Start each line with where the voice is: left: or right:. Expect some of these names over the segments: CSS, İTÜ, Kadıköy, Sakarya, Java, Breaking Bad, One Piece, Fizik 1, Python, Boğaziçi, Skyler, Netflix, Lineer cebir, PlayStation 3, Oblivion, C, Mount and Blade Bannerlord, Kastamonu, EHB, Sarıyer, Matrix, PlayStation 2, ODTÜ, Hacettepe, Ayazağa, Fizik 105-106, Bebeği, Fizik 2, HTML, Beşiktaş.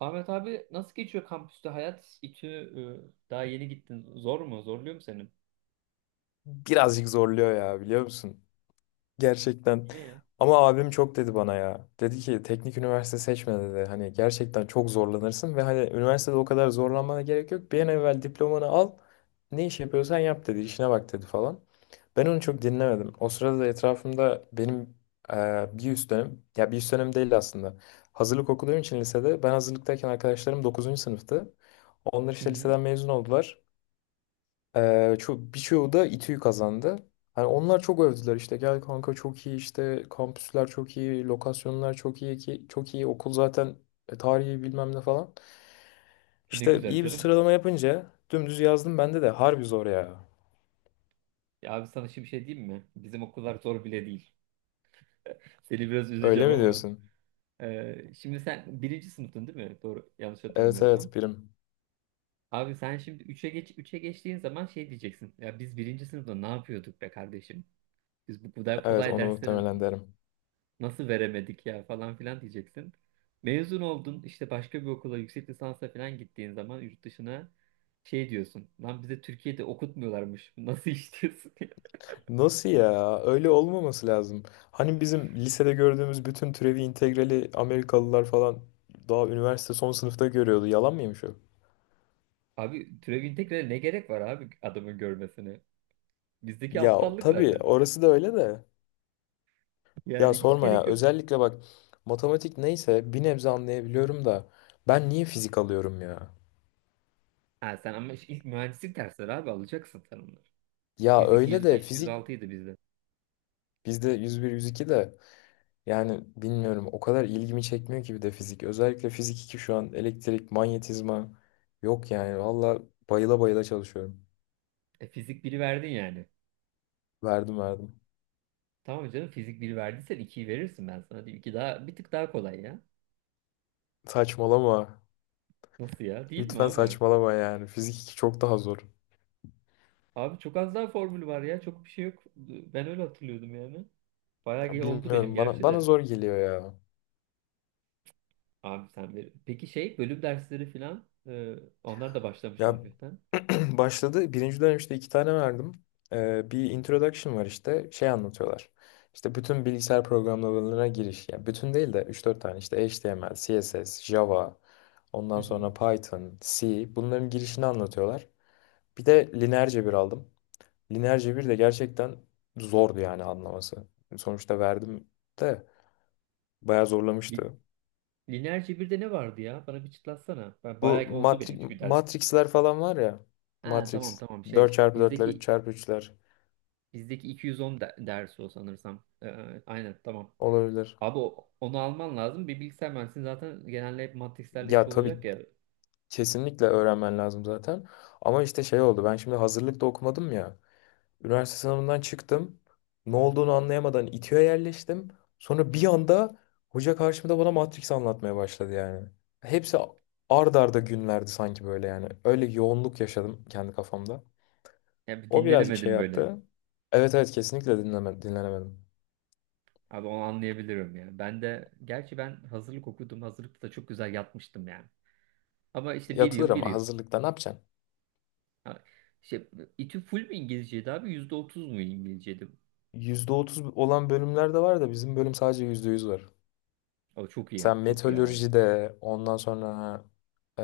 right: Ahmet abi, nasıl geçiyor kampüste hayat? İTÜ. Daha yeni gittin. Zor mu? Zorluyor mu seni?
left: Birazcık zorluyor ya biliyor musun? Gerçekten.
right: İyi.
left: Ama abim çok dedi bana ya. Dedi ki teknik üniversite seçme dedi. Hani gerçekten çok zorlanırsın ve hani üniversitede o kadar zorlanmana gerek yok. Bir an evvel diplomanı al. Ne iş yapıyorsan yap dedi. İşine bak dedi falan. Ben onu çok dinlemedim. O sırada da etrafımda benim bir üst dönem, ya bir üst dönem değil aslında. Hazırlık okuduğum için lisede ben hazırlıktayken arkadaşlarım dokuzuncu sınıftı. Onlar
right: Hı
left: işte
right: hı.
left: liseden mezun oldular. Çok birçoğu da İTÜ'yü kazandı. Hani onlar çok övdüler işte gel kanka çok iyi işte kampüsler çok iyi, lokasyonlar çok iyi ki çok iyi okul zaten tarihi bilmem ne falan.
right: E ne
left: İşte
right: güzel
left: iyi bir
right: canım.
left: sıralama yapınca dümdüz yazdım bende de harbi zor ya.
right: Ya abi, sana şimdi bir şey diyeyim mi? Bizim okullar zor bile değil. Seni biraz
left: Öyle
right: üzeceğim
left: mi
right: ama.
left: diyorsun?
right: Şimdi sen birinci sınıftın değil mi? Doğru. Yanlış
left: Evet
right: hatırlamıyorsam.
left: evet birim.
right: Abi sen şimdi üçe geç, üçe geçtiğin zaman şey diyeceksin. Ya biz birinci sınıfta ne yapıyorduk be kardeşim? Biz bu kadar
left: Evet
right: kolay
left: onu
right: dersleri
left: muhtemelen derim.
right: nasıl veremedik ya falan filan diyeceksin. Mezun oldun, işte başka bir okula yüksek lisansa falan gittiğin zaman yurt dışına şey diyorsun. Lan bize Türkiye'de okutmuyorlarmış. Nasıl iş diyorsun ya?
left: Nasıl ya? Öyle olmaması lazım. Hani bizim lisede gördüğümüz bütün türevi integrali Amerikalılar falan daha üniversite son sınıfta görüyordu. Yalan mıymış o?
right: Abi türevin integrale ne gerek var abi adamın görmesine? Bizdeki
left: Ya
right: aptallık
left: tabii
right: zaten.
left: orası da öyle de. Ya
right: Yani hiç
left: sorma ya.
right: gerek yok.
left: Özellikle bak matematik neyse bir nebze anlayabiliyorum da ben niye fizik alıyorum ya?
right: Ha sen ama işte ilk mühendislik dersleri abi, alacaksın sen onları.
left: Ya
right: Fizik
left: öyle de fizik
right: 105-106 idi bizde.
left: bizde 101-102 de yani bilmiyorum o kadar ilgimi çekmiyor ki bir de fizik. Özellikle fizik 2 şu an elektrik, manyetizma yok yani valla bayıla bayıla çalışıyorum.
right: E, fizik 1'i verdin yani.
left: Verdim verdim.
right: Tamam canım, fizik 1 verdiysen 2'yi verirsin, ben sana diyeyim. 2 daha bir tık daha kolay ya.
left: Saçmalama.
right: Nasıl ya? Değil mi
left: Lütfen
right: abi?
left: saçmalama yani. Fizik 2 çok daha zor.
right: Abi çok az daha formül var ya. Çok bir şey yok. Ben öyle hatırlıyordum yani.
left: Ya
right: Oldu benim
left: bilmiyorum bana
right: gerçi
left: bana
right: de.
left: zor geliyor ya.
right: Abi sen ver. Peki şey, bölüm dersleri falan onlar da başlamıştır
left: Ya
right: hafiften.
left: başladı. Birinci dönem işte iki tane verdim. Bir introduction var işte. Şey anlatıyorlar. İşte bütün bilgisayar programlamalarına giriş. Yani bütün değil de üç dört tane işte HTML, CSS, Java,
right: Hı
left: ondan
right: hı.
left: sonra Python, C. Bunların girişini anlatıyorlar. Bir de lineer cebir aldım. Lineer cebir de gerçekten zordu yani anlaması. Sonuçta verdim de bayağı
right: Li-
left: zorlamıştı.
right: Lineer cebirde ne vardı ya? Bana bir çıtlatsana. Ben
left: Bu
right: bayağı oldu
left: matri
right: benim çünkü ders.
left: Matrix'ler falan var ya.
right: Ha tamam
left: Matrix
right: tamam
left: dört
right: şey.
left: çarpı dörtler, üç
right: Bizdeki
left: çarpı üçler
right: bizdeki dersi o sanırsam. E, aynen tamam.
left: olabilir.
right: Abi onu alman lazım. Bir bilgisayar mühendisliği zaten genelde hep matrixlerle iş
left: Ya tabii
right: olacak ya.
left: kesinlikle öğrenmen lazım zaten. Ama işte şey oldu. Ben şimdi hazırlıkta okumadım ya. Üniversite sınavından çıktım. Ne olduğunu anlayamadan İTÜ'ye yerleştim. Sonra bir anda hoca karşımda bana Matrix anlatmaya başladı yani. Hepsi ard arda günlerdi sanki böyle yani. Öyle yoğunluk yaşadım kendi kafamda.
right: Ya bir
left: O birazcık şey
right: dinlenemedim böyle.
left: yaptı. Evet evet kesinlikle dinlenemedim.
right: Abi onu anlayabilirim ya. Ben de, gerçi ben hazırlık okudum. Hazırlıkta da çok güzel yatmıştım yani. Ama işte bir
left: Yatılır
right: yıl bir
left: ama
right: yıl.
left: hazırlıkta ne yapacaksın?
right: Ha, İşte İTÜ full mü İngilizceydi abi? Yüzde otuz mu İngilizceydi?
left: %30 olan bölümler de var da bizim bölüm sadece %100 var.
right: O çok iyi.
left: Sen
right: Çok iyi abi.
left: meteorolojide, ondan sonra e,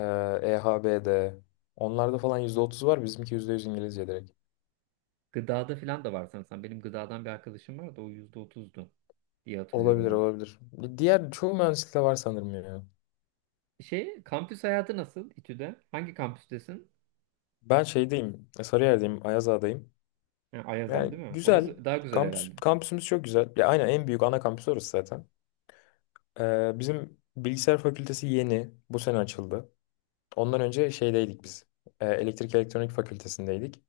left: EHB'de, onlarda falan %30 var. Bizimki %100 İngilizce direkt.
right: Gıdada falan da var sanırsam. Benim gıdadan bir arkadaşım vardı. O yüzde otuzdu diye hatırlıyorum
left: Olabilir,
right: ben.
left: olabilir. Diğer çoğu mühendislikte var sanırım ya.
right: Şey, kampüs hayatı nasıl İTÜ'de? Hangi kampüstesin?
left: Ben şeydeyim, Sarıyer'deyim, Ayazağa'dayım.
right: Ha, Ayaza
left: Yani
right: değil mi?
left: güzel.
right: Orası daha güzel herhalde.
left: Kampüsümüz çok güzel. Ya aynen en büyük ana kampüs orası zaten. Bizim bilgisayar fakültesi yeni. Bu sene açıldı. Ondan önce şeydeydik biz. Elektrik elektronik fakültesindeydik.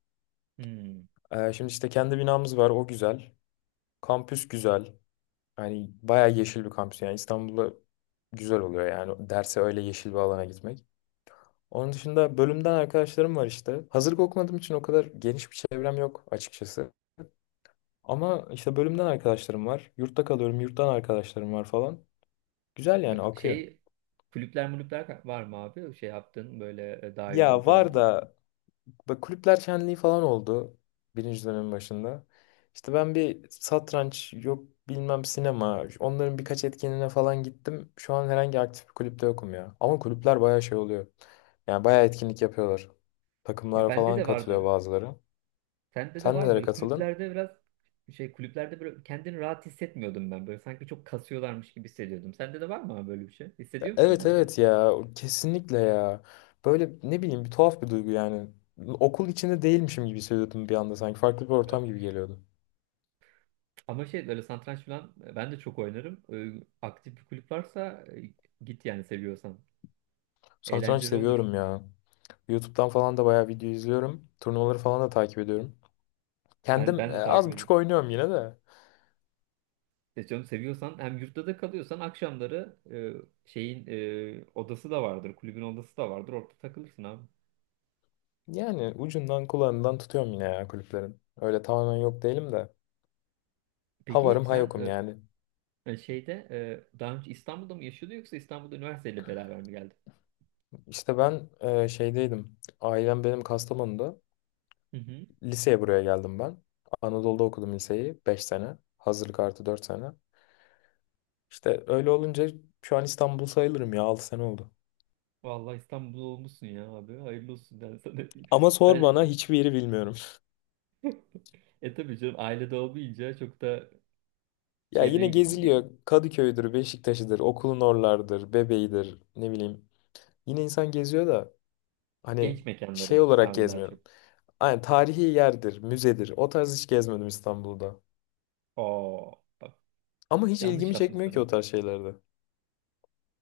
right: Hmm.
left: Şimdi işte kendi binamız var, o güzel. Kampüs güzel. Hani bayağı yeşil bir kampüs yani İstanbul'da güzel oluyor yani derse öyle yeşil bir alana gitmek. Onun dışında bölümden arkadaşlarım var işte. Hazırlık okumadığım için o kadar geniş bir çevrem yok açıkçası. Ama işte bölümden arkadaşlarım var. Yurtta kalıyorum, yurttan arkadaşlarım var falan. Güzel
right: E
left: yani akıyor.
right: şey, kulüpler mulüpler var mı abi? Şey yaptığın böyle dahil
left: Ya var
right: olduğun.
left: da böyle kulüpler şenliği falan oldu birinci dönemin başında. İşte ben bir satranç yok bilmem sinema onların birkaç etkinliğine falan gittim. Şu an herhangi aktif bir kulüpte yokum ya. Ama kulüpler bayağı şey oluyor. Yani bayağı etkinlik yapıyorlar.
right: Ya
left: Takımlara
right: bende
left: falan
right: de
left: katılıyor
right: vardı.
left: bazıları.
right: Sende de
left: Sen
right: var mı?
left: nelere
right: Böyle
left: katıldın?
right: kulüplerde biraz şey, kulüplerde böyle kendini rahat hissetmiyordum ben. Böyle sanki çok kasıyorlarmış gibi hissediyordum. Sende de var mı abi böyle bir şey?
left: Ya
right: Hissediyor musun
left: evet
right: sen de?
left: evet ya kesinlikle ya. Böyle ne bileyim bir tuhaf bir duygu yani. Okul içinde değilmişim gibi hissediyordum bir anda sanki. Farklı bir ortam gibi geliyordu.
right: Ama şey, böyle satranç falan, ben de çok oynarım. E, aktif bir kulüp varsa git yani, seviyorsan.
left: Satranç
right: Eğlenceli olur.
left: seviyorum ya. YouTube'dan falan da bayağı video izliyorum. Turnuvaları falan da takip ediyorum.
right: Ben
left: Kendim
right: ben de takip
left: az buçuk
right: ederim.
left: oynuyorum yine de.
right: E canım, seviyorsan, hem yurtta da kalıyorsan akşamları, şeyin, odası da vardır. Kulübün odası da vardır. Orada takılırsın abi.
left: Yani ucundan kulağından tutuyorum yine ya kulüplerin. Öyle tamamen yok değilim de. Ha
right: Peki
left: varım ha
right: sen
left: yokum yani.
right: e şeyde, daha önce İstanbul'da mı yaşıyordu, yoksa İstanbul'da üniversiteyle beraber mi geldi?
left: İşte ben şeydeydim. Ailem benim Kastamonu'da.
right: Hı hı.
left: Liseye buraya geldim ben. Anadolu'da okudum liseyi 5 sene. Hazırlık artı 4 sene. İşte öyle olunca şu an İstanbul sayılırım ya 6 sene oldu.
right: Vallahi İstanbul'da olmuşsun ya abi. Hayırlı olsun ben sana.
left: Ama sor
right: Ben,
left: bana
right: ben-
left: hiçbir yeri bilmiyorum.
right: E tabii canım, ailede olmayınca çok da
left: Ya yine
right: çevreyi ge- ge-
left: geziliyor. Kadıköy'dür, Beşiktaş'ıdır, okulun oralardır, Bebeği'dir, ne bileyim. Yine insan geziyor da hani
right: genç
left: şey
right: mekanları
left: olarak
right: abi daha çok.
left: gezmiyorum. Aynen tarihi yerdir, müzedir. O tarz hiç gezmedim İstanbul'da.
right: Oo bak,
left: Ama hiç
right: yanlış
left: ilgimi çekmiyor
right: yapmışsın
left: ki
right: abi.
left: o tarz şeylerde.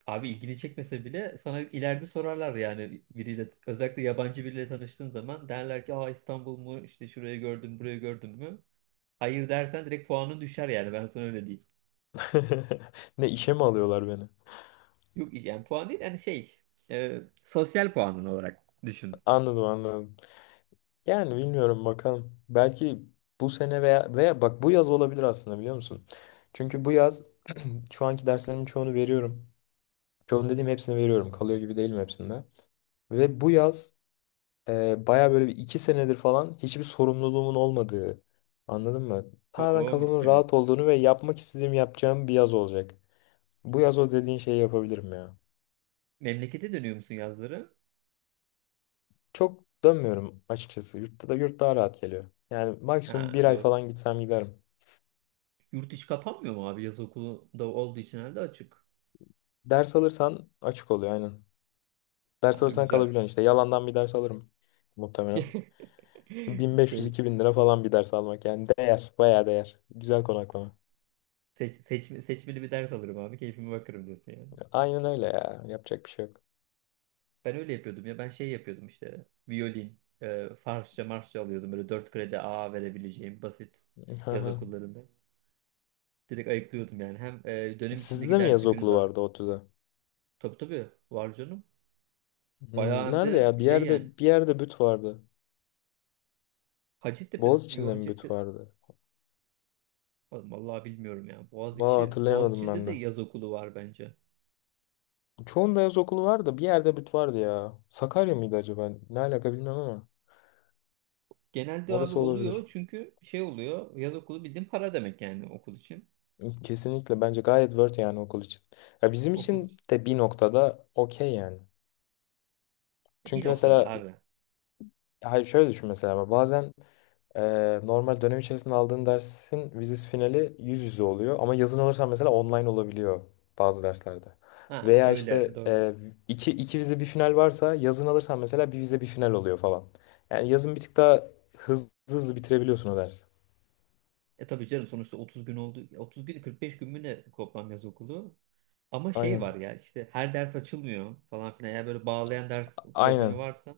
right: Abi, ilgini çekmese bile sana ileride sorarlar yani, biriyle özellikle yabancı biriyle tanıştığın zaman derler ki, aa İstanbul mu, işte şurayı gördüm burayı gördün mü? Hayır dersen direkt puanın düşer yani, ben sana öyle diyeyim.
left: Ne işe mi alıyorlar beni?
right: Yok yani puan değil, yani şey, sosyal puanın olarak düşün.
left: Anladım anladım. Yani bilmiyorum bakalım. Belki bu sene veya bak bu yaz olabilir aslında biliyor musun? Çünkü bu yaz şu anki derslerimin çoğunu veriyorum. Çoğunu dediğim hepsini veriyorum. Kalıyor gibi değilim hepsinde. Ve bu yaz baya böyle bir iki senedir falan hiçbir sorumluluğumun olmadığı. Anladın mı? Tamamen
right: Oo mis
left: kafamın
right: gibi.
left: rahat olduğunu ve yapmak istediğim yapacağım bir yaz olacak. Bu yaz o dediğin şeyi yapabilirim ya.
right: Memlekete dönüyor musun yazları?
left: Çok dönmüyorum açıkçası. Yurtta da yurt daha rahat geliyor. Yani maksimum
right: Ha
left: bir ay
right: doğru.
left: falan gitsem giderim.
right: Yurt içi kapanmıyor mu abi? Yaz okulu da olduğu için herhalde açık.
left: Ders alırsan açık oluyor aynen. Ders
right: Ha,
left: alırsan
right: güzel.
left: kalabiliyorsun işte. Yalandan bir ders alırım muhtemelen.
right: Şey,
left: 1500-2000 lira falan bir ders almak yani değer. Bayağı değer. Güzel konaklama.
right: seçmeli bir ders alırım abi, keyfime bakarım diyorsun yani.
left: Aynen öyle ya. Yapacak bir şey yok.
right: Ben öyle yapıyordum ya, ben şey yapıyordum işte, violin, Farsça, Marsça alıyordum, böyle 4 kredi A verebileceğim basit
left: Hı
right: yaz
left: hı.
right: okullarında. Direkt ayıklıyordum yani, hem dönem
left: Sizde
right: içindeki
left: de mi
right: ders
left: yaz
right: yükünü
left: okulu
right: de.
left: vardı ODTÜ'de?
right: Tabii tabii, var canım.
left: Hmm,
right: Bayağı, hem
left: nerede
right: de
left: ya? Bir
right: şey yani,
left: yerde bir yerde büt vardı. Boğaziçi'nde mi büt
right: Hacettepe,
left: vardı?
right: vallahi bilmiyorum ya.
left: Valla hatırlayamadım
right: Boğaziçi'nde
left: ben
right: de
left: de.
right: yaz okulu var bence.
left: Çoğunda yaz okulu vardı. Bir yerde büt vardı ya. Sakarya mıydı acaba? Ne alaka bilmem ama.
right: Genelde abi
left: Orası olabilir.
right: oluyor, çünkü şey oluyor. Yaz okulu bildiğin para demek yani okul için.
left: Kesinlikle bence gayet worth yani okul için. Ya bizim
right: Okul,
left: için de bir noktada okey yani.
right: Bir
left: Çünkü
right: noktada
left: mesela
right: abi.
left: hayır şöyle düşün mesela bazen normal dönem içerisinde aldığın dersin vizesi finali yüz yüze oluyor ama yazın alırsan mesela online olabiliyor bazı derslerde.
right: Ha
left: Veya işte
right: öyle, doğru.
left: iki vize bir final varsa yazın alırsan mesela bir vize bir final oluyor falan. Yani yazın bir tık daha hızlı hızlı bitirebiliyorsun o dersi.
right: E tabii canım, sonuçta 30 gün oldu. 30 gün, 45 gün mü ne toplam yaz okulu? Ama şey var
left: Aynen.
right: ya, işte her ders açılmıyor falan filan. Eğer böyle bağlayan ders problemi
left: Aynen.
right: varsa.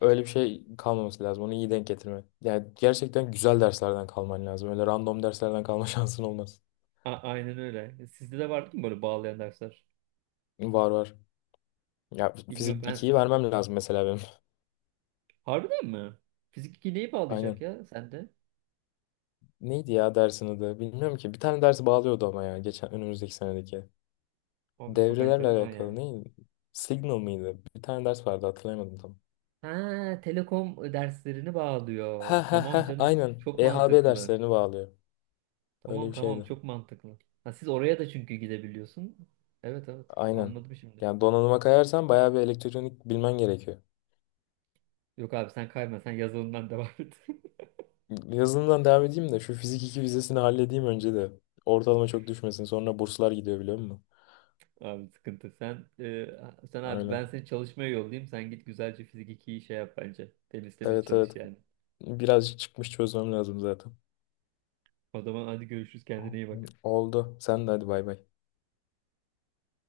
left: Öyle bir şey kalmaması lazım. Onu iyi denk getirme. Yani gerçekten güzel derslerden kalman lazım. Öyle random derslerden kalma şansın olmaz.
right: A- aynen öyle. E, sizde de vardı mı böyle bağlayan dersler?
left: Var var. Ya
right: Bilmiyorum
left: fizik
right: ben.
left: ikiyi vermem lazım mesela benim.
right: Harbiden mi? Fizik 2 neyi bağlayacak
left: Aynen.
right: ya sende?
left: Neydi ya dersin adı? Bilmiyorum ki. Bir tane dersi bağlıyordu ama ya. Geçen önümüzdeki senedeki.
right: Abi çok
left: Devrelerle
right: enteresan ya.
left: alakalı neydi? Signal mıydı? Bir tane ders vardı hatırlayamadım tam.
right: Ha, telekom derslerini
left: Ha
right: bağlıyor.
left: ha ha
right: Tamam canım.
left: aynen.
right: Çok
left: EHB
right: mantıklı.
left: derslerini bağlıyor. Öyle
right: Tamam
left: bir
right: tamam,
left: şeydi.
right: çok mantıklı. Ha, siz oraya da çünkü gidebiliyorsun. Evet evet,
left: Aynen.
right: anladım şimdi.
left: Yani donanıma kayarsan bayağı bir elektronik bilmen gerekiyor.
right: Yok abi sen kayma, sen yazılımdan devam et.
left: Yazılımdan devam edeyim de şu fizik 2 vizesini halledeyim önce de. Ortalama çok düşmesin. Sonra burslar gidiyor biliyor musun?
right: Abi sıkıntı. Sen abi,
left: Öyle.
right: ben seni çalışmaya yollayayım. Sen git güzelce fizik 2'yi şey yap bence. Temiz temiz
left: Evet
right: çalış
left: evet.
right: yani.
left: Birazcık çıkmış çözmem lazım zaten.
right: O zaman hadi görüşürüz, kendine iyi bak.
left: Oldu. Sen de hadi bay bay.